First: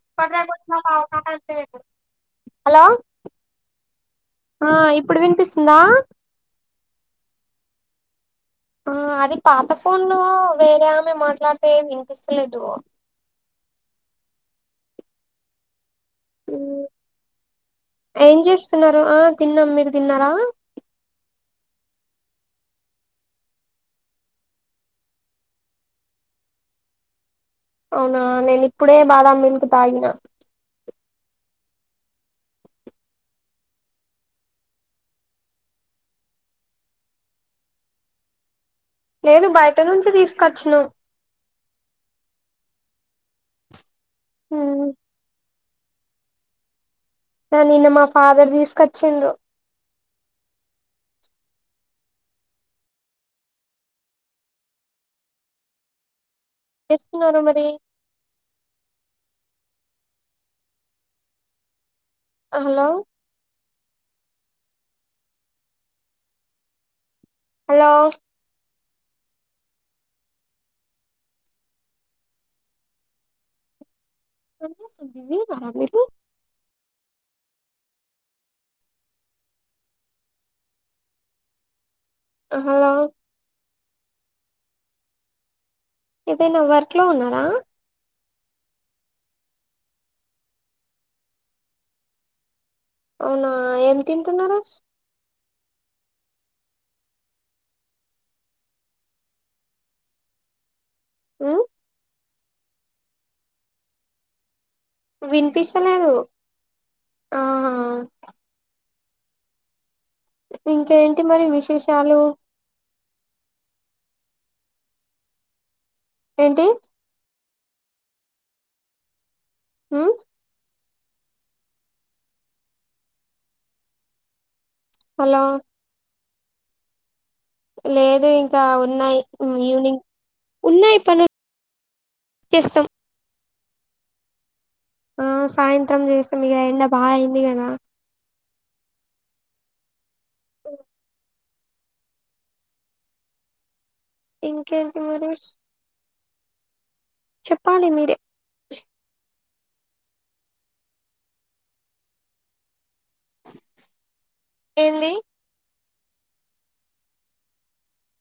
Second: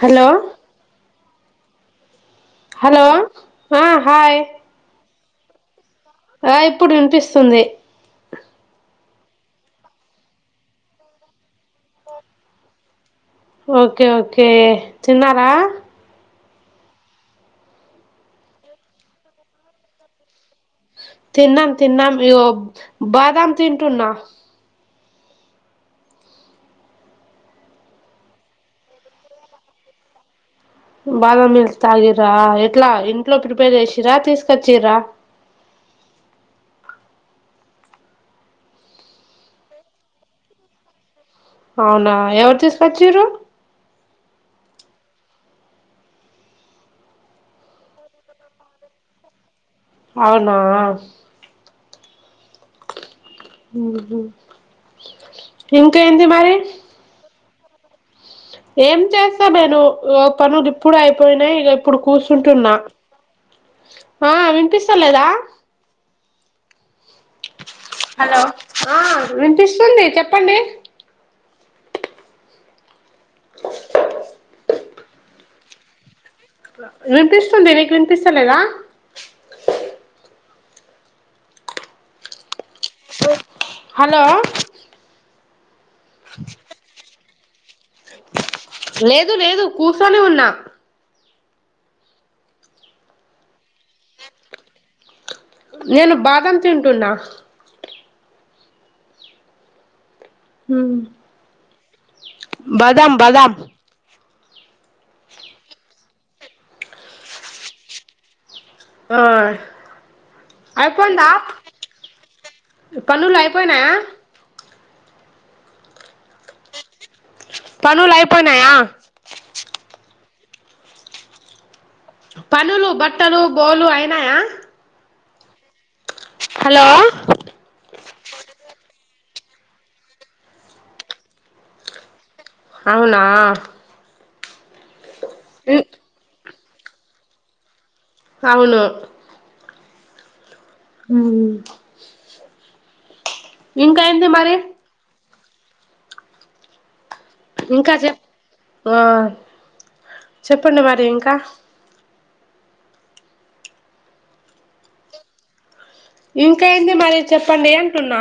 Hello ప hello ఆ hi ఆ ఇప్పుడు వినిపిస్తుంద ఆ ఇప్పుడు వినిపిస్తుంది ఆ అది పాత ఫోన్లు వేరే ఆమె మాట్లాడితే వినిపిస్తలేదు ఓకే ఓకే తిన్నారా ఏం చేస్తున్నారు ఆ తిన్నాం మీరు తిన్నారా తిన్నాం తిన్నాం అయ్యో బాదం తింటున్నా అవునా నేను ఇప్పుడే బాదాం మీకు తాగిన బాదామిల్క్ తాగిరా ఎట్లా ఇంట్లో ప్రిపేర్ చేసరా తీసుకొచ్చరా నేను బయట నుంచి తీసుకొచ్చను అవునా ఎవరు తీసుకొచ్చరు హ నిన్న మా ఫాదర్ తీసుకొచ్చిండ్రు అవునా ఇంకా ఎంత మరి ఇస్తున్నారు మరి ఏం చేస్తా నేను పనులు ఇప్పుడు అయిపోయినాయి ఇప్పుడు కూర్చుంటున్నా హలో ఆ వినిపిస్త లేదా హలో ఆ వినిపిస్తుంది చెప్పండి అ సబజ బరాబ వినిపిస్తుంది నీకు వినిపిస్తలేదా హలో హలో ఏదైనా వర్క్ లో ఉన్నారా లేదు లేదు కూర్చొని ఉన్నా అవునా ఏం తింటున్నారా నేను బాదం తింటున్నా హ ఆ బదమ్ బాదమ్ వినిపిించలేరు ఆహా ఆ ఇంకేంటి మరి విశేషాలు పనుులు అయిపోయినాయా ఏంటి పనుూల్ అయిపోయినాయా ఉమ్ పనులు బట్టలు బోలు అయినాయా హలో హలో లేదు ఇంకా ఉన్నాయి ఈవినింగ్ ఉన్నాయి పను అవునా ఆ సాయంత్రం చేస్తాం మీక ఎండ బాగా అయింది కదా అవును హ ఇంకాంటి మరి చెప్పాలి ఇంకా చె మీరే ఆ చెప్పండి మరి ఇంకా హిందీ ఇంకేంటి మరి చెప్పండి అంటున్నా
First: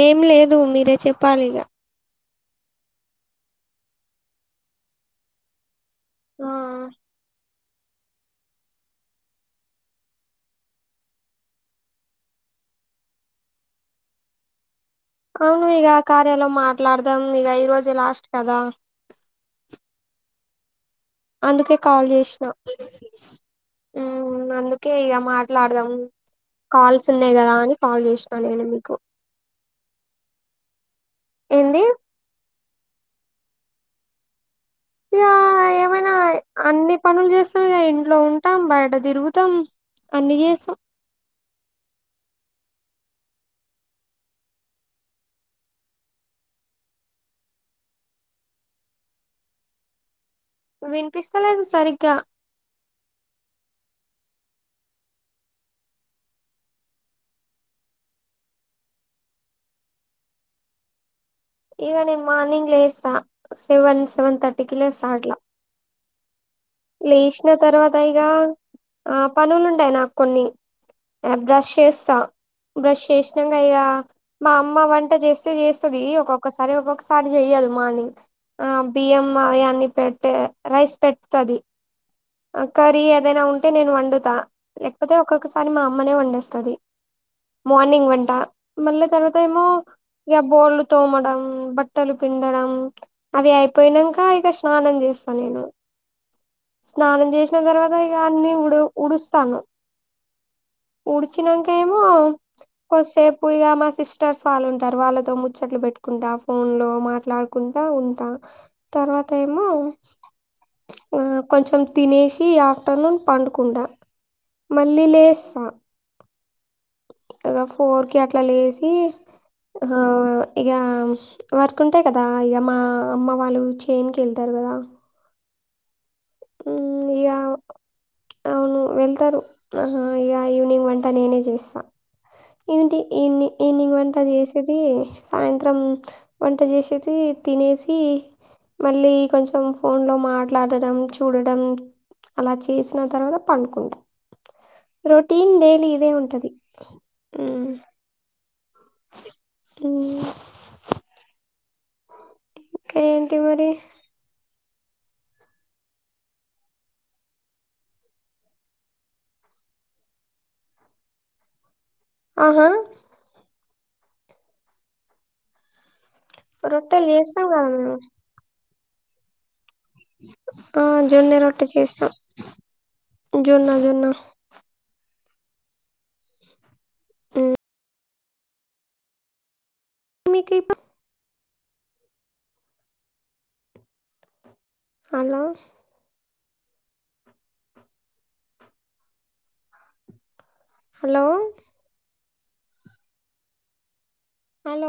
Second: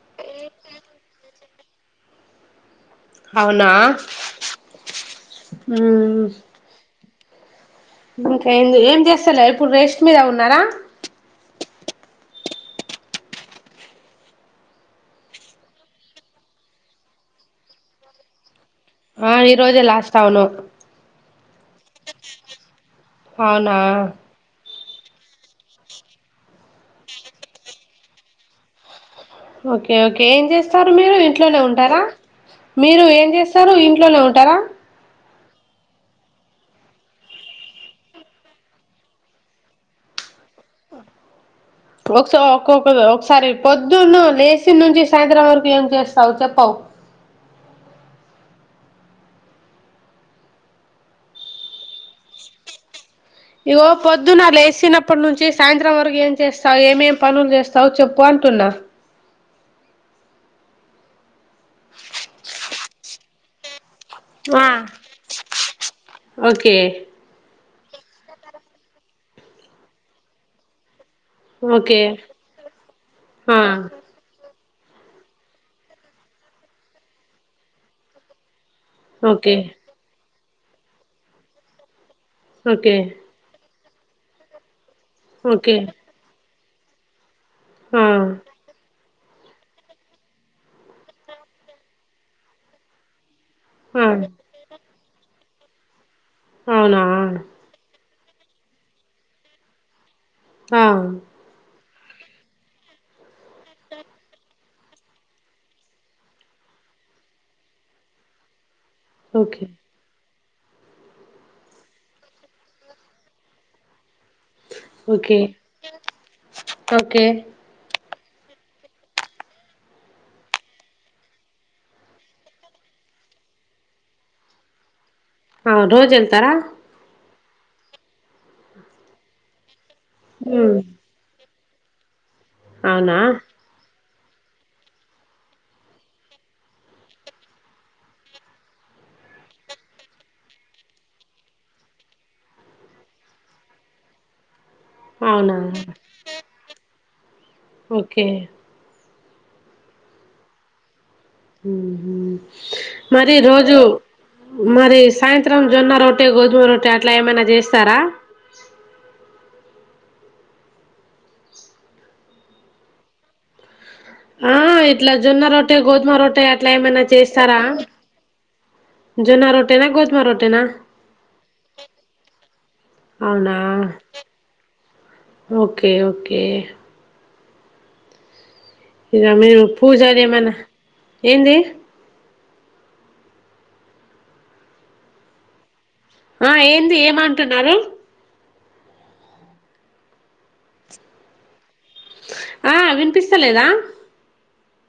ఏం లేదు మీరే చెప్పాలిగా అవునా హ్మ్ ఆ ఇంకా ఏంది ఏం చేస్తలే ఇప్పుడు రేస్ట్ మీద ఉన్నారా అవును ఇగ కార్యాలో మాట్లాడదాం ఇగ ఈరోజే లాస్ట్ కదా ఆ ఈరోజే లాస్ట్ అవును అందుకే కాల్ చేసిన అవునా కే ఇగ మాట్లాడదాం కాల్స్ ఉన్నాయి కదా అని కాల్ చేసినా నేను మీకు ఓకే ఓకే ఏం చేస్తారు మీరు ఇంట్లోనే ఏంది ఉంటారా మీరు ఏం చే స్తారు ఇంట్లోనే ఉంటారా ఇగ ఏమైనా అన్ని పనులు చేస్తాం ఇగ ఇంట్లో ఉంటాం బయట తిరుగుతాం అన్ని చేస్తాం ఒకసొ ఒక్కొక్క ఒకసారి పొద్దున్న లేసినుంచి సాయంత్రం వరకు ఏం చేస్తావు చెప్పవ్ వినిపిస్తలేదు సరిగ్గా ఇగో పొద్దున లేసినప్పటి నుంచి సాయంత్రం వరకు ఏం చేస్తావు ఏమేం పనులు చేస్తావు చెప్పు అం టున్నా ఇగ నేను మార్నింగ్ లేస్త సెవెన్ సెవెన్ ఆ థర్టీకిి లేస్తా అట్లా ఓకే లేశిన తర్వాత యిగా ఆ పనులు ఉంటాయి నాక్ కొన్ని బ్రష్ ఓకే చేస్తా బ్రష్ చేసినంక ఆ ఇగ మా అమ్మ వంట చేస్తే చేస్తాది ఒక్కొక్కసారి ఒక్కొక్కసారి చెయ్యదు మార్నింగ్ ఆ బియ్యం ఓకే అయాన్ని పెట్టే రైస్ పెట్తాది ఓకే కర్రీ ఏదైనా ఉంటే నేను వండుతా లేకపోతే ఒక్కొక్కసారి ఓకే మా అమ్మనే వండేస్తాది ఆ మార్నింగ్ వంట మళ్ళ తర్వ తేమో ఇగ బోళ్ళు తోమడం బట్టలు పిండడం అవి అయిపోయినంక ఆ ఇక స్నానం చేస్తా నేను అవునా స్నానం చేసిన తర్వాత ఇగ అన్ని ఉడు ఉడుస్తాను ఆ ఉడ్చినంకే మో కొద్సేపు ఇగ మా సిస్టర్స్ వాళ్ళు ఉం టారు వాళ్లతో ముచ్చట్లు పెట్టుకుంటా ఫోన్ లో మాట్లాడుకుంటా ఉంటా తర్వాత ఓకే ఏమో కొంచెం తినేసి ఆఫ్టర్నూన్ పడుకుంట మళ్ళి ఓకే లేసా ఓకే ఇగ ఫోర్ కి అట్లా లేసి ఇగ వర్క్ ఉంటాయ్ కదా ఇగ మా అమ్మ వాళ్ళు చేనుకెళ్తారు కదా ఆ రోజు అంత హ్మ్ ఇగ అవును వెళ్తారు ఇగ హ్మ్ ఈవినింగ్ వంట నేనే చేస్తా ఇంటి అవునా ఇని ఈవినింగ్ వం ట చేసేది సాయంత్రం వంట చేసేది తినేసి మళ్ళీ కొంచెం ఫోన్ లో మాట్లాడడం చూడడం అలా చేసిన తర్వాత పండుకుంటా రొటీన్ అవునా డైలీ ఇదే ఉంటది హ్మ్. ఓకే హ్మ్ హు మరి ఈరోజు మరి సాయంత్రం జొన్నరొట్టె గోధుమరొట్టె అట్లా ఏమైనా చేస్తారా ఆహా ఆ ఇట్లా జొన్నరొట్టె గోధుమరొట్టె అట్లా ఏమైనా రొట్టెలు చేస్తాం చేస్తారా గదా! మేము. జొన్నరోట్ ఆ జొన్న రొట్టె చేస్తాం అవునా జొన్న జొన్న ఓకే ఓకే ఇగ మీరు పూజలు ఏమైనా మీకు ఇప్పు ఏంది హలో ఆ ఏంది ఏమంటున్నారు హలో ఆ వినిపిస్తలేదా హలో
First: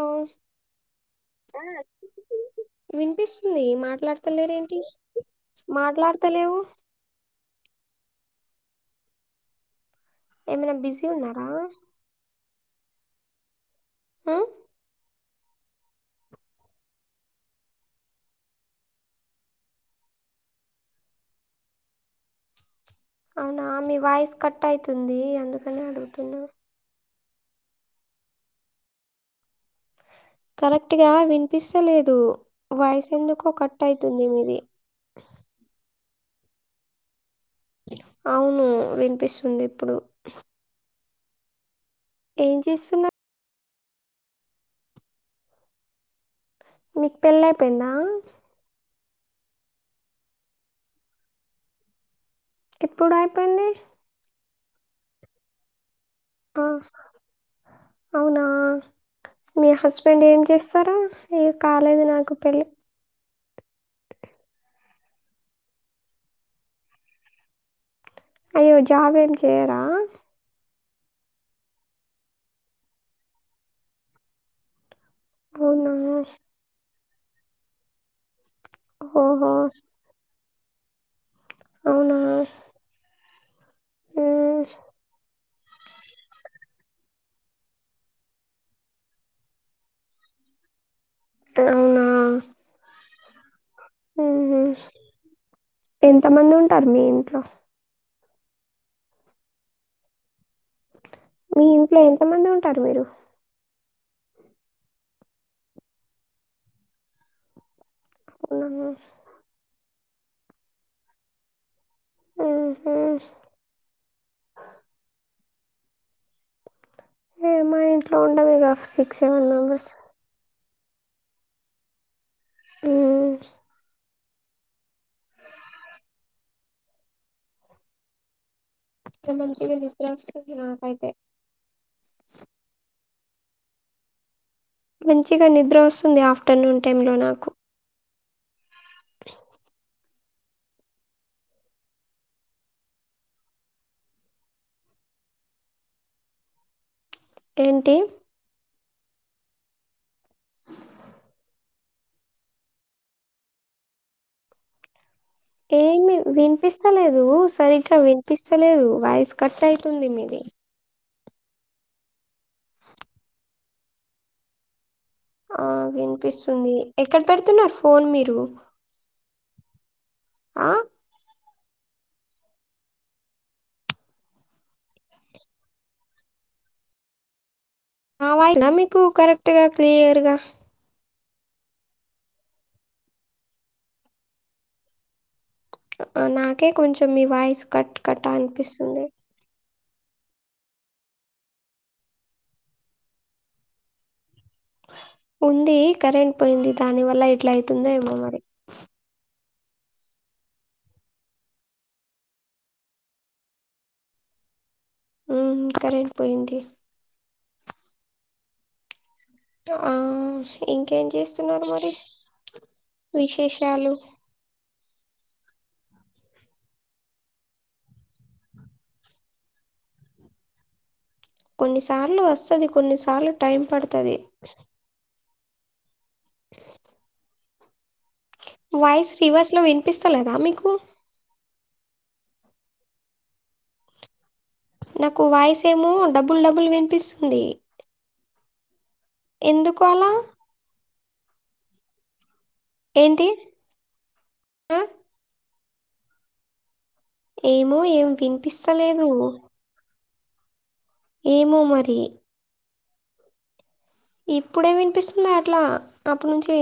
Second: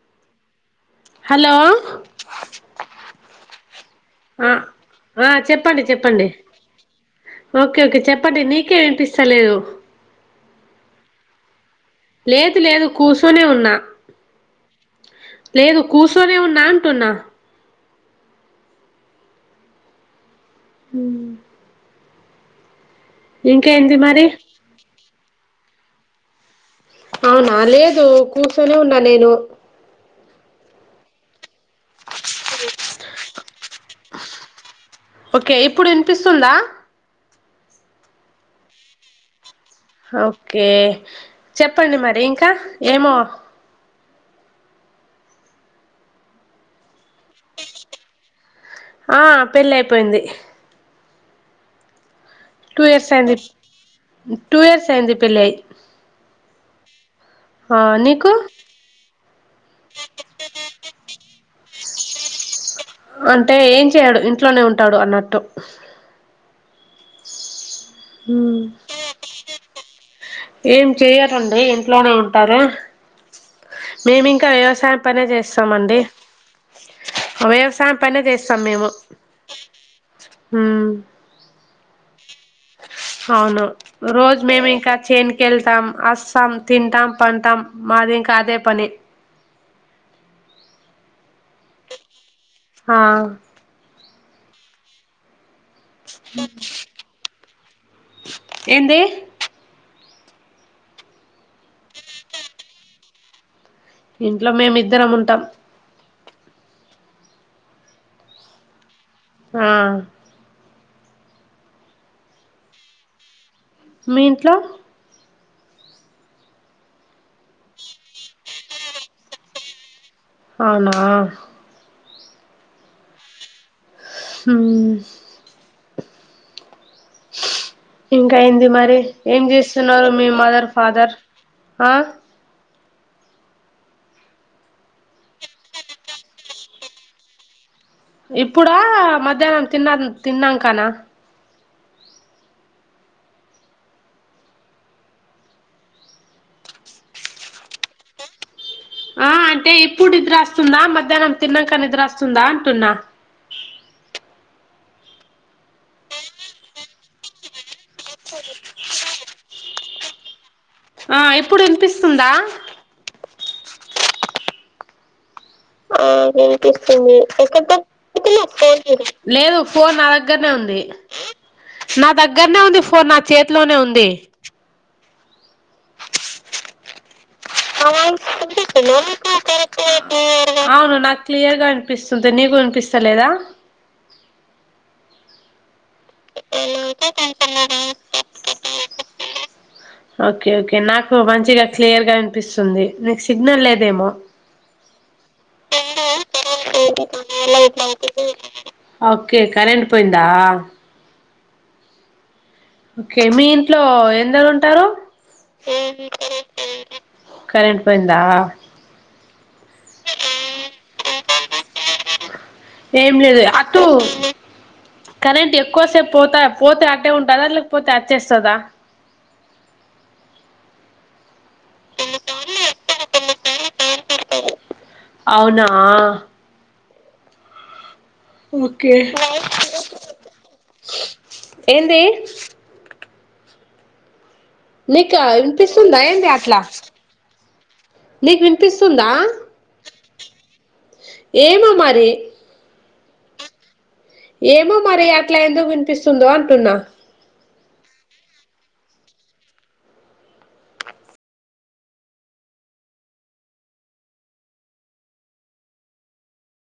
హలో వినిపిస్తుంది ఆ మాట్లాడతలేరేంటి ఆ చెప్పండి చెప్పండి మాట్లాడతలేవు ఓకే ఓకే చెప్పండి నీకే వినిపిస్తలేదు ఏమైనా బిజీ ఉన్నారా లేదు లేదు కూర్చొనే ఉన్నా ఆ లేదు కూర్చొనే ఉన్నా అంటున్నా హ అవునా మీ మరి వాయిస్ కట్ అయితుంది అందుకని అడుగుతున్నా అవునా లేదు కూసోనే ఉన్నా నేను కరెక్ట్ గా వినిపిస్తలేదు వాయిస్ ఎందుకో కట్ అవుతుంది మీది ఓకే ఇప్పుడు వినిపిస్తుందా అవును వినిపిస్తుంది ఇప్పుడు ఓకే చెప్పండి మరి ఇంకా ఏం ఏమో చేస్తున్నారు మీకు పెళ్ళి అయిపోయిందా ఆ పెళ్ళి అయిపోయింది టూ ఇయర్స్ ఎప్పుడు అయింది అయిపోయింది టూ ఇయర్స్ అయింది పెళ్ళయ్యి ఆహా అవునా మీ హస్బెండ్ ఏం చేస్తరు అయ్యో కాలేదు నాకు పెళ్ళి అంటే ఏం చెయడు ఇంట్లోనే ఉంటడు అన్నట్టు ఉమ్ అయ్యో జాబ్ ఏం చేయరా ఏం చెయరండి ఇంట్లోనే ఉంటారు మేమింకా వ్యవసాయం పనే అవునా చేస్తమండి వ్యవసాయం పనే చేస్త స్తాం మేము ఓహో అవునా అవును రోజ మ్మ్. మేమింక చేన్ కెళ్తాం వస్తాం తింటాం పంటాం మాది ఇంకా అదే పని అవునా ఆ ఉహు ఎంత మంది ఉంటారు మీ ఇంట్లో ఏంది మీ ఇంట్లో ఎంత మంది ఉంటారు మీరు ఇంట్లో మేమిద్దరం ఉంటాం అవునా ఆ ఆ హ మీ ఇంట్లో ఏ మా ఇంట్లో ఉన్నం ఇక సిక్స్ సెవెన్ మెంబెర్స్ అవునా ఆ హ ఇంకా ఏంది మరి ఏం మంచిగా నిద్ర చేస్తున్నారు మీ వస్తుంది మదర్ నాకైతే ఫాదర్ ఆ మంచిగా నిద్ర వస్తుంది ఆఫ్టర్నూన్ టైం లో నాకు ఇప్పుడా మధ్యాహ్నం తిన్న తిన్నాంకానా ఏంటి ఆ అంటే ఇప్పుడు నిద్ర అస్తుందా మధ్యాహ్నం తిన్నాక నిద్రస్తుందా అంటున్నా ఏం వినిపిస్తలేదు సరిగ్గా వినిపిస్తలేదు వాయిస్ కట్ ఐతుంది మీది ఆ ఇప్పుడు వినిపిస్తుందా ఆ వినిపిస్తుంది ఎక్కడ పెడుతున్నారు విన్పియకోతే ఫోన్ నాకు మీరు ఫోన్ చై లేదు ఫోన్ నా దగ్గరనే ఆ ఉంది నా దగ్గరనే ఉంది ఫోన్ నా చేతిలోనే ఉంది ఆ నా వాయిసేనా వినిపిస్తుందా మీకు నీకు కరెక్ట్‌గా కరెక్ట్ గా క్లియర్‌గా? క్లియర్ గా అవును నాకు క్లియర్గా వినిపిస్తుంది నీకు వినిపిస్తలేదా నాకే కొంచెం నాకు మీ వాయిస్ వినపడలేదు కట్ కట్టా వినిపిస్తుంది ఓకే ఓకే నాకు మంచిగా క్లియర్గా వినిపిస్తుంది నీకు సిగ్నల్ లేదేమో ఉంది కరెంట్ పోయింది. దానివల్ల ఇట్లా అయితుందో ఏమో మరి. [inaudible] ఓకే కరెంట్ పోయిందా ఓకే మీ ఇంట్లో ఎందరు ఉంటారు ఉ కరెంట్ పోయింది కరెంట్ పోయిందా ఆ ఇంకేం చేస్తున్నారు మరి ఏం లేదు అటు విశేషాలు? కరెంట్ ఎక్కువసేపు పోతా పోతే అటే ఉంటాదా లేకపోతే వచ్చేస్తదా కొన్నిసార్లు వస్తది కొన్నిసార్లు టైం పడతది అవునా ఓకే వాయిస్ రివర్స్ లో వినిపిస్తాలేదా మీకు ఏంది నీకా నాకు వాయిసేమో వినిపిస్తుందా ఏంది డబుల్ అట్లా డబుల్ వినిపిస్తుంది తుందా ఎందుకు అలా? ఏమో మరి ఏంటి ఏమో ఆ! మరి అట్లా ఎందుకువినిపిస్తుందో అంటున్నా ఏమో ఏం వినిపిస్తలేదు ఏమో మరి ఇప్పుడే వినిపిస్తుంది అట్లా అప్పుడు నుంచి